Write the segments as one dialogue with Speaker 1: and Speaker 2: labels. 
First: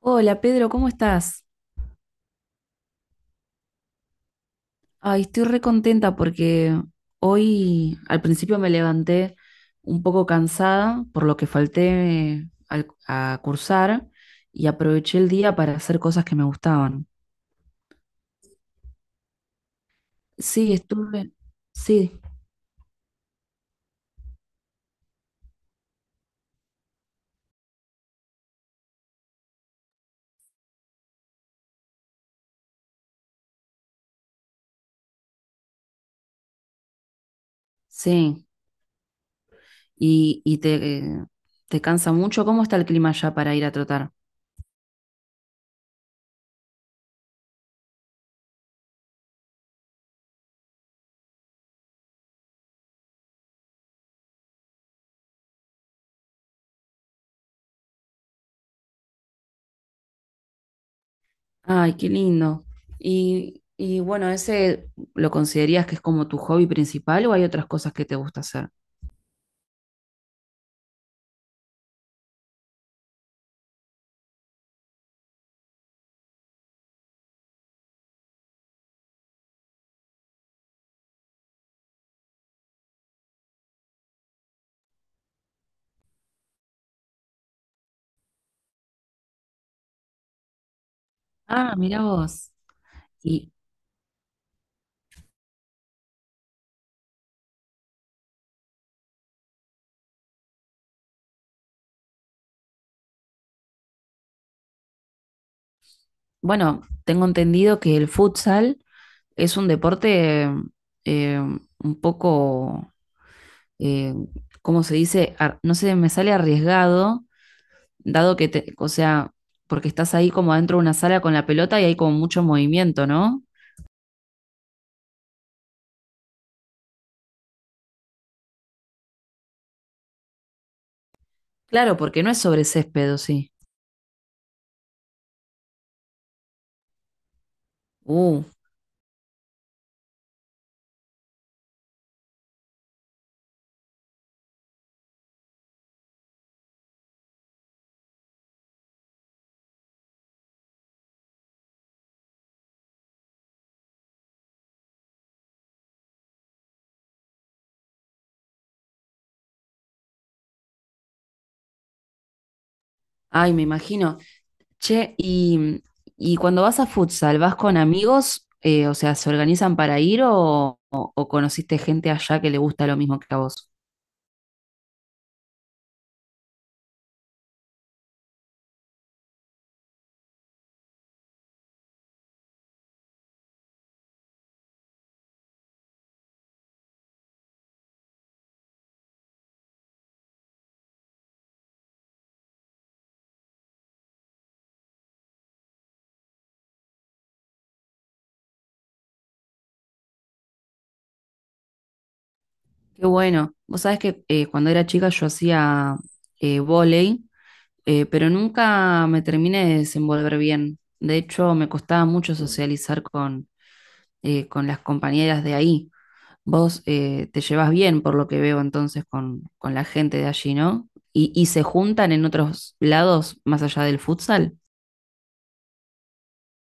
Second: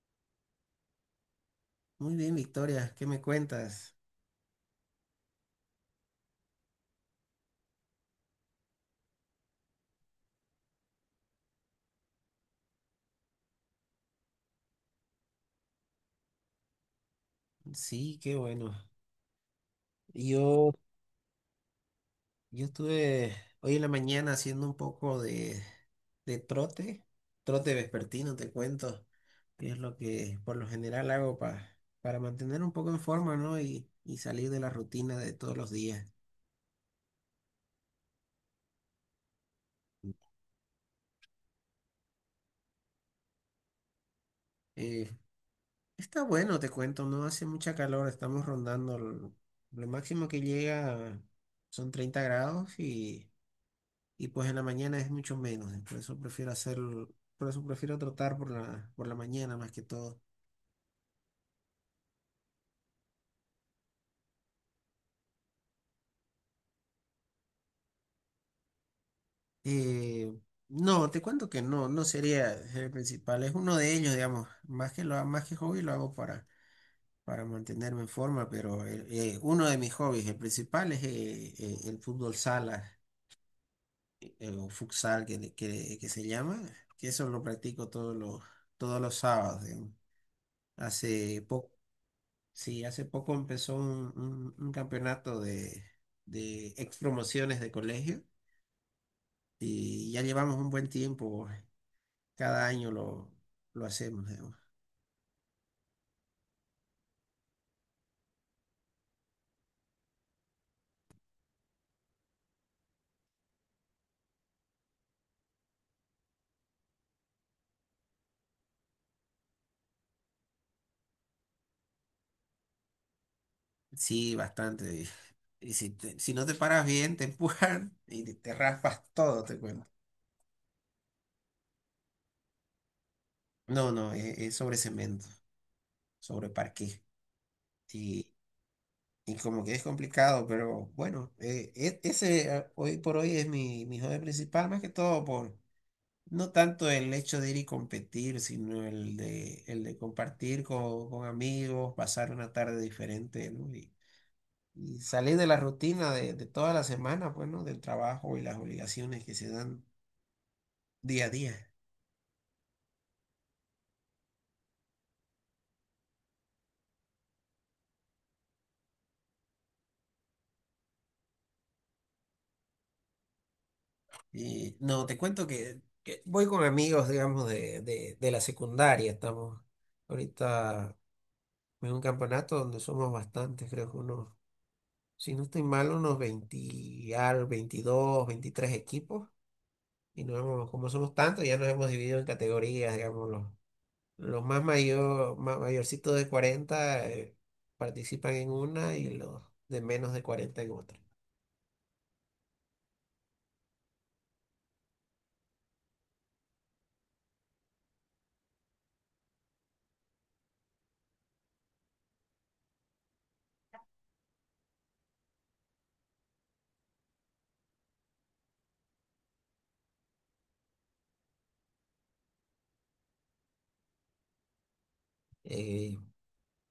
Speaker 1: Hola Pedro, ¿cómo estás?
Speaker 2: Muy bien, Victoria, ¿qué me cuentas?
Speaker 1: Ay, estoy re contenta porque hoy al principio me levanté un poco cansada por lo que a cursar y aproveché el día para hacer cosas que me gustaban.
Speaker 2: Sí, qué bueno. Yo,
Speaker 1: Sí, estuve, sí,
Speaker 2: yo estuve hoy en la mañana haciendo un poco de trote, trote vespertino, te cuento, que es lo que por lo general hago para mantener un poco en forma, ¿no? Y salir de la rutina de todos los días.
Speaker 1: sí. ¿Y te cansa mucho? ¿Cómo está el clima ya para ir a trotar?
Speaker 2: Eh, Está bueno, te cuento, no hace mucha calor, estamos rondando, lo máximo que llega son 30 grados. Y... Y pues en la mañana es mucho menos, por eso prefiero hacerlo, por eso prefiero trotar por la mañana más que todo.
Speaker 1: Ay, qué lindo. Y bueno, ¿ese lo considerías que es como tu hobby principal o hay otras cosas que te gusta hacer?
Speaker 2: Eh, no, te cuento que no, no sería el principal, es uno de ellos, digamos, más que hobby lo hago para mantenerme en forma, pero uno de mis hobbies, el principal es el fútbol sala, o futsal que se llama, que eso lo practico todos los sábados, digamos. Hace
Speaker 1: Ah,
Speaker 2: poco.
Speaker 1: mira vos.
Speaker 2: Sí, hace poco
Speaker 1: Y
Speaker 2: empezó un campeonato de ex promociones de colegio y ya llevamos un buen tiempo. Cada año lo hacemos, digamos.
Speaker 1: bueno, tengo entendido que el futsal es un deporte eh, un poco, eh, ¿cómo se dice? No sé, me sale arriesgado, o sea, porque estás ahí como adentro de una sala con la pelota y hay como mucho movimiento, ¿no?
Speaker 2: Sí, bastante. Y si no te paras bien, te empujan y te raspas todo, te cuento.
Speaker 1: Claro, porque no es sobre césped, ¿o sí?
Speaker 2: No, no, es sobre cemento, sobre parqué. Y,
Speaker 1: Uh,
Speaker 2: y como que es complicado, pero bueno, e- ese hoy por hoy es mi hobby principal, más que todo por... No tanto el hecho de ir y competir, sino el de compartir con amigos, pasar una tarde diferente, ¿no? Y salir de la rutina de toda la semana, pues, ¿no? Del trabajo y las obligaciones que se dan día a día.
Speaker 1: ay, me imagino. Che, y cuando vas a futsal, ¿vas con amigos? O sea, ¿se organizan para ir o conociste gente allá que le gusta lo mismo que a vos?
Speaker 2: Y no, te cuento que voy con amigos, digamos, de la secundaria. Estamos ahorita en un campeonato donde somos bastantes, creo que unos, si no estoy mal, unos 20, 22 23 equipos. Como somos tantos, ya nos hemos dividido en categorías, digamos, los más mayor, mayorcitos de 40, participan en una y los de menos de 40 en otra.
Speaker 1: Qué bueno. Vos sabés que cuando era chica yo hacía vóley, pero nunca me terminé de desenvolver bien. De hecho, me costaba mucho socializar con las compañeras de ahí. Vos te llevas bien, por lo que veo entonces, con la gente de allí, ¿no? Y se juntan en otros lados más allá del futsal.
Speaker 2: Eh,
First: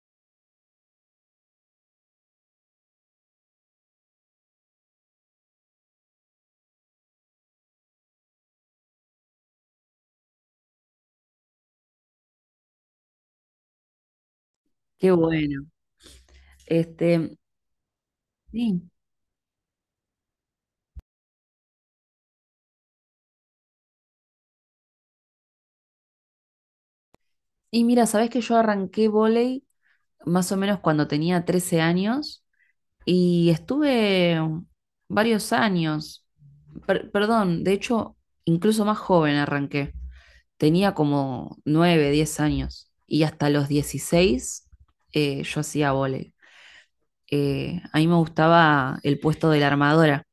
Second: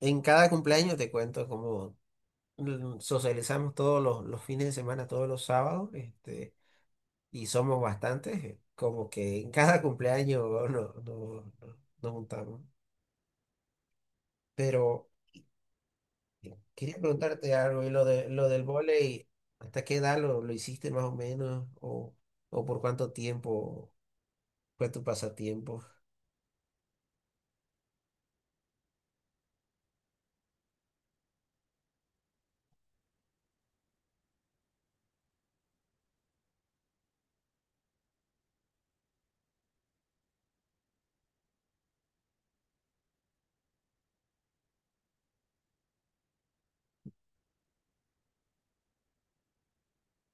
Speaker 2: en cada cumpleaños te cuento cómo socializamos todos los fines de semana, todos los sábados, y somos bastantes, como que en cada cumpleaños nos juntamos. Pero
Speaker 1: Qué bueno.
Speaker 2: quería
Speaker 1: Este,
Speaker 2: preguntarte algo, y lo del
Speaker 1: sí.
Speaker 2: vóley, ¿hasta qué edad lo hiciste más o menos? ¿O por cuánto tiempo fue tu pasatiempo?
Speaker 1: Y mira, sabés que yo arranqué vóley más o menos cuando tenía 13 años y estuve varios años. Perdón, de hecho, incluso más joven arranqué. Tenía como 9 10 años y hasta los 16 yo hacía vóley. A mí me gustaba el puesto de la armadora.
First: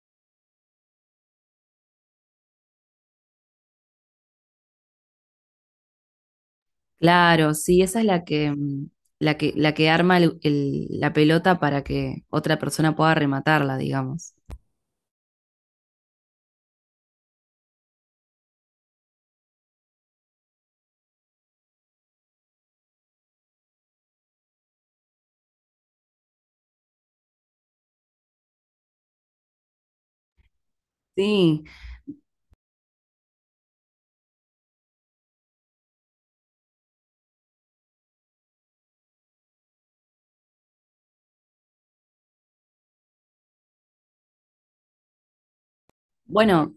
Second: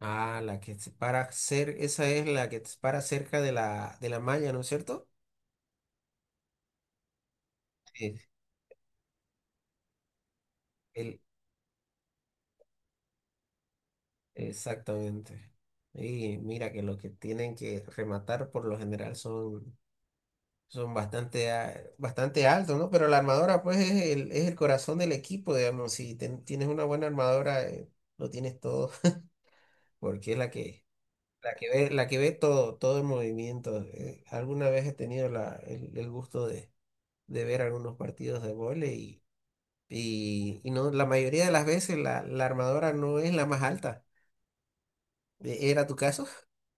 Speaker 2: Ah, la que se para ser, esa es la que te para cerca de la malla, ¿no es cierto?
Speaker 1: Claro, sí, esa es
Speaker 2: Sí,
Speaker 1: la que, mm, la que arma la
Speaker 2: el,
Speaker 1: pelota para que otra persona pueda rematarla, digamos.
Speaker 2: exactamente. Y mira que lo que tienen que rematar por lo general son, son bastante, bastante altos, ¿no? Pero la armadora pues es el corazón del equipo, digamos. Si tienes una buena armadora, lo tienes todo, porque es la que, la
Speaker 1: Sí,
Speaker 2: que ve, la que ve todo, el movimiento. Alguna vez he tenido el gusto de ver algunos partidos de vóley. Y, y no, la mayoría de las veces la armadora no es la más alta. ¿Era tu caso?
Speaker 1: bueno,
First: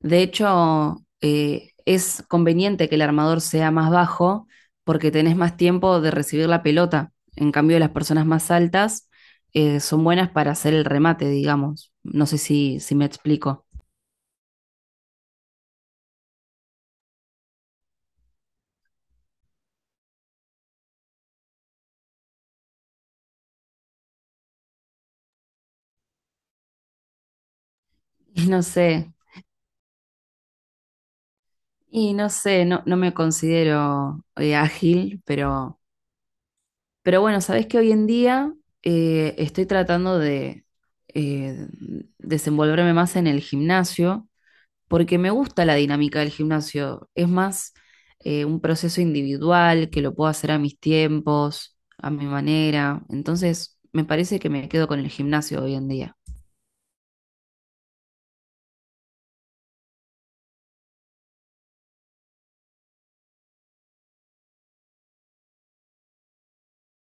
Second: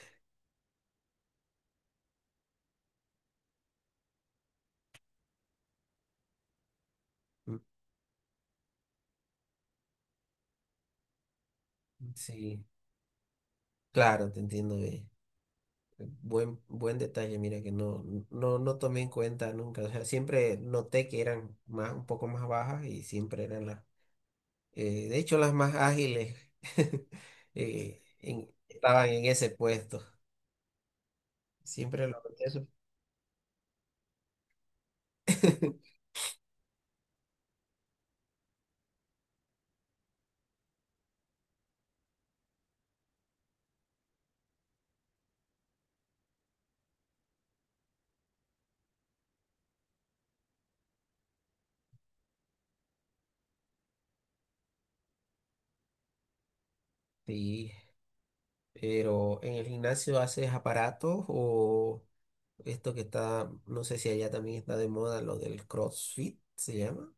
Speaker 1: de hecho, es conveniente que el armador sea más bajo porque tenés más tiempo de recibir la pelota. En
Speaker 2: Mm,
Speaker 1: cambio, las personas más altas son buenas para hacer el remate, digamos. No sé
Speaker 2: sí,
Speaker 1: si, si me explico.
Speaker 2: claro, te entiendo bien. Buen detalle, mira que no, no, no tomé en cuenta nunca. O sea, siempre noté que eran más, un poco más bajas y siempre eran las... De hecho, las más ágiles
Speaker 1: Y no
Speaker 2: estaban
Speaker 1: sé,
Speaker 2: en ese puesto. Siempre lo noté eso.
Speaker 1: no, no me considero ágil, pero bueno, sabés que hoy en día estoy tratando de eh, desenvolverme más en el gimnasio porque me gusta la dinámica del gimnasio. Es más un proceso individual que lo puedo hacer a mis tiempos, a mi manera. Entonces, me parece que me quedo con el gimnasio hoy en día.
Speaker 2: Sí, pero en el gimnasio haces aparatos o esto que está, no sé si allá también está de moda, lo del CrossFit, ¿se llama?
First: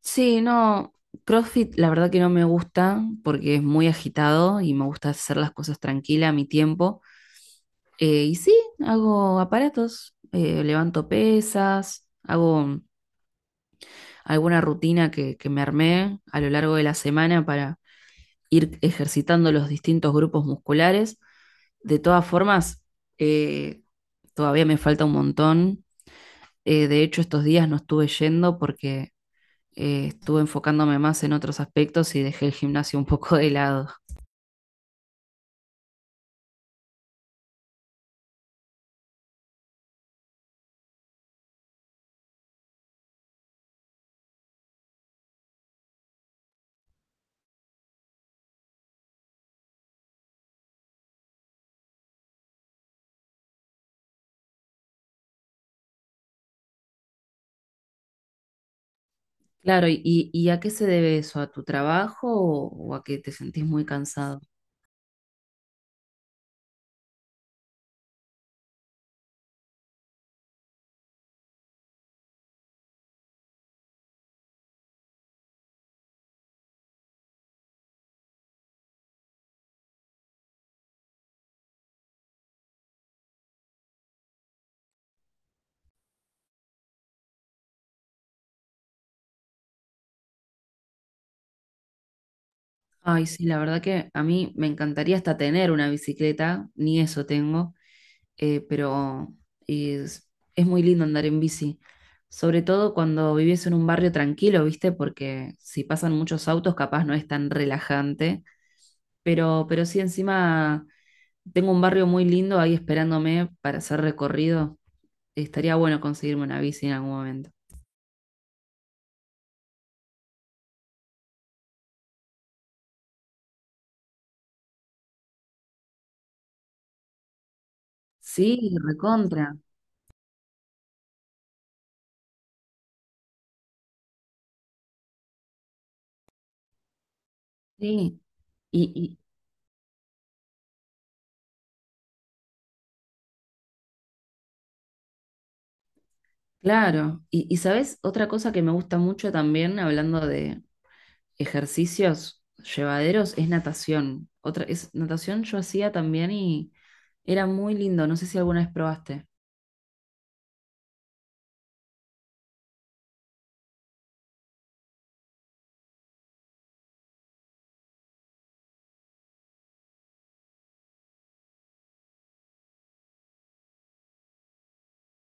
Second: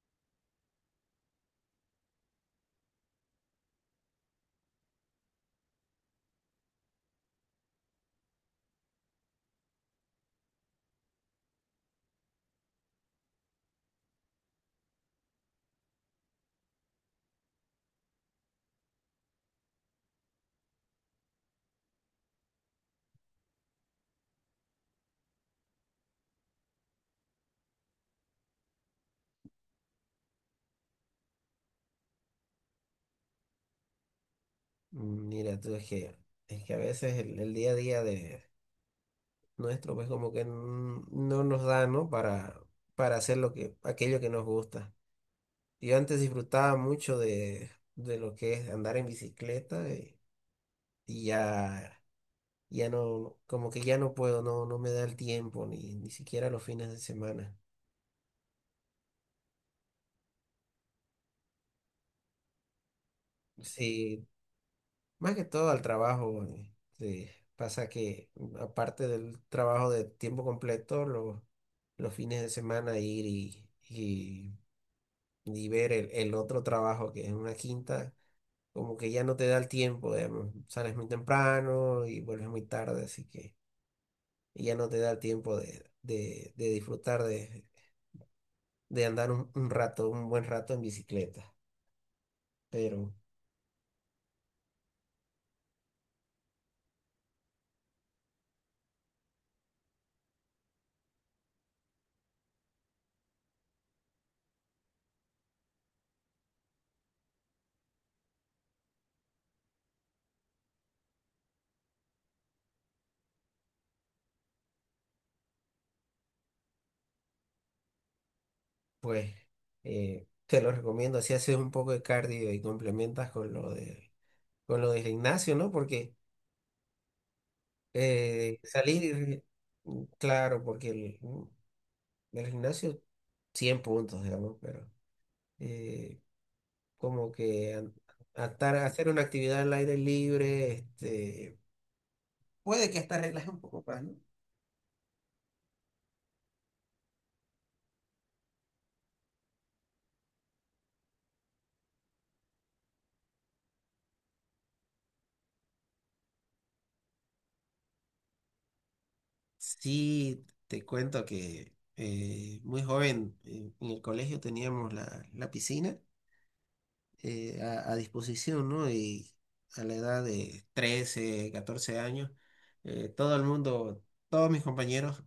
Speaker 1: Sí, no, CrossFit la verdad que no me gusta porque es muy agitado y me gusta hacer las cosas tranquila a mi tiempo. Y sí, hago aparatos, levanto pesas, hago alguna rutina que me armé a lo largo de la semana para ir ejercitando los distintos grupos musculares. De todas formas, eh, todavía me falta un montón. De hecho, estos días no estuve yendo porque estuve enfocándome más en otros aspectos y dejé el gimnasio un poco de lado.
Speaker 2: Mm, mira, tú es que a veces el día a día de nuestro, pues como que no nos da, ¿no? Para hacer aquello que nos gusta. Yo antes disfrutaba mucho de lo que es andar en bicicleta, y ya no, como que ya no puedo, no, no me da el tiempo, ni siquiera los fines de semana.
Speaker 1: Claro, ¿y a qué se debe eso? ¿A tu trabajo o a que te sentís muy
Speaker 2: Sí,
Speaker 1: cansado?
Speaker 2: más que todo al trabajo. Sí, pasa que aparte del trabajo de tiempo completo, los fines de semana ir y ver el otro trabajo que es una quinta, como que ya no te da el tiempo, digamos. Sales muy temprano y vuelves muy tarde, así que y ya no te da tiempo de disfrutar de andar un rato, un buen rato en bicicleta. Pero
Speaker 1: Ay, sí, la verdad que a mí me encantaría hasta tener una bicicleta, ni eso tengo, pero es, es muy lindo andar en bici, sobre todo cuando vivís en un barrio tranquilo, ¿viste? Porque si pasan muchos autos, capaz no es tan relajante, pero sí encima tengo un barrio muy lindo ahí esperándome para hacer recorrido. Estaría bueno conseguirme una bici en algún momento.
Speaker 2: pues te lo recomiendo, así haces un poco de cardio y complementas con lo del gimnasio, ¿no? Porque eh,
Speaker 1: Sí,
Speaker 2: salir,
Speaker 1: recontra,
Speaker 2: claro, porque el gimnasio 100 puntos, digamos, pero eh, como que
Speaker 1: sí. Y,
Speaker 2: hacer
Speaker 1: y
Speaker 2: una actividad al aire libre, puede que hasta relaje un poco más, ¿no?
Speaker 1: claro, y, y sabes, otra cosa que me gusta mucho también, hablando de, ejercicios llevaderos es natación. Natación yo hacía también y era muy lindo. No sé si alguna vez probaste.
Speaker 2: Sí, te cuento que muy joven, en el colegio teníamos la piscina, a disposición, ¿no? Y a la edad de 13, 14 años, todo el mundo, todos mis compañeros,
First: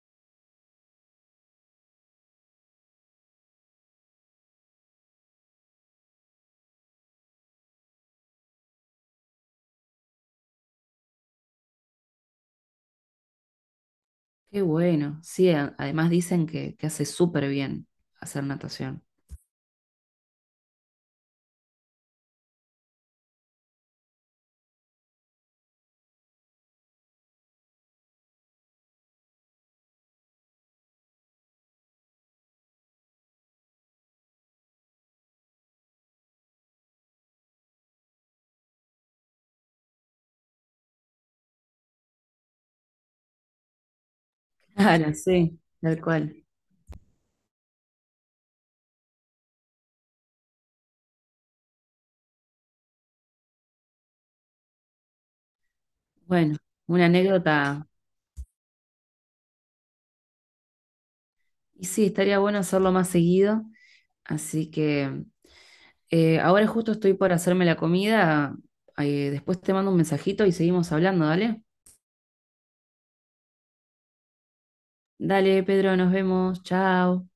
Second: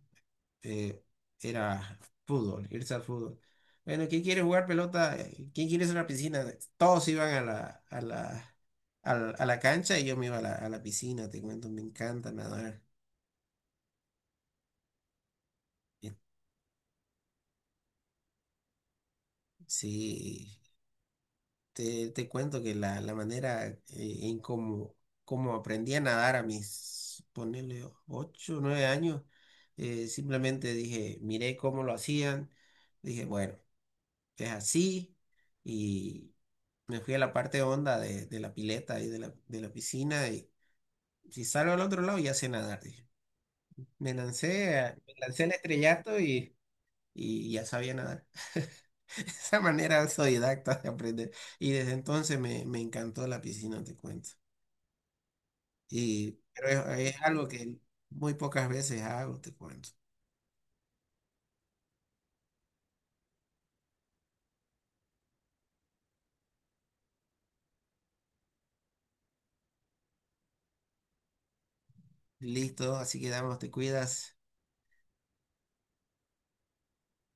Speaker 2: eh, era fútbol, irse al fútbol. Bueno, ¿quién quiere jugar pelota? ¿Quién quiere irse a la piscina? Todos iban a la cancha y yo me iba a la piscina, te cuento, me encanta nadar.
Speaker 1: Qué bueno. Sí, además
Speaker 2: Eh,
Speaker 1: dicen que hace súper bien hacer natación.
Speaker 2: Sí. Te cuento que la manera en cómo, cómo aprendí a nadar ponerle 8 9 años, simplemente dije, miré cómo lo hacían, dije, bueno, es así, y me fui a la parte honda de la pileta y de la piscina, y si salgo al otro lado ya sé nadar, dije. Me lancé,
Speaker 1: Claro,
Speaker 2: me lancé al
Speaker 1: sí, tal
Speaker 2: estrellato
Speaker 1: cual.
Speaker 2: y ya sabía nadar. Esa manera autodidacta de aprender. Y desde entonces me encantó la piscina, te cuento. Y
Speaker 1: Bueno,
Speaker 2: pero
Speaker 1: una
Speaker 2: es algo que
Speaker 1: anécdota.
Speaker 2: muy pocas veces hago, te cuento.
Speaker 1: Y sí, estaría bueno hacerlo más seguido. Así que ahora justo estoy por hacerme la comida. Después te mando un mensajito y seguimos hablando, ¿dale?
Speaker 2: Listo, así que damos, te cuidas.
Speaker 1: Dale, Pedro, nos vemos. Chao.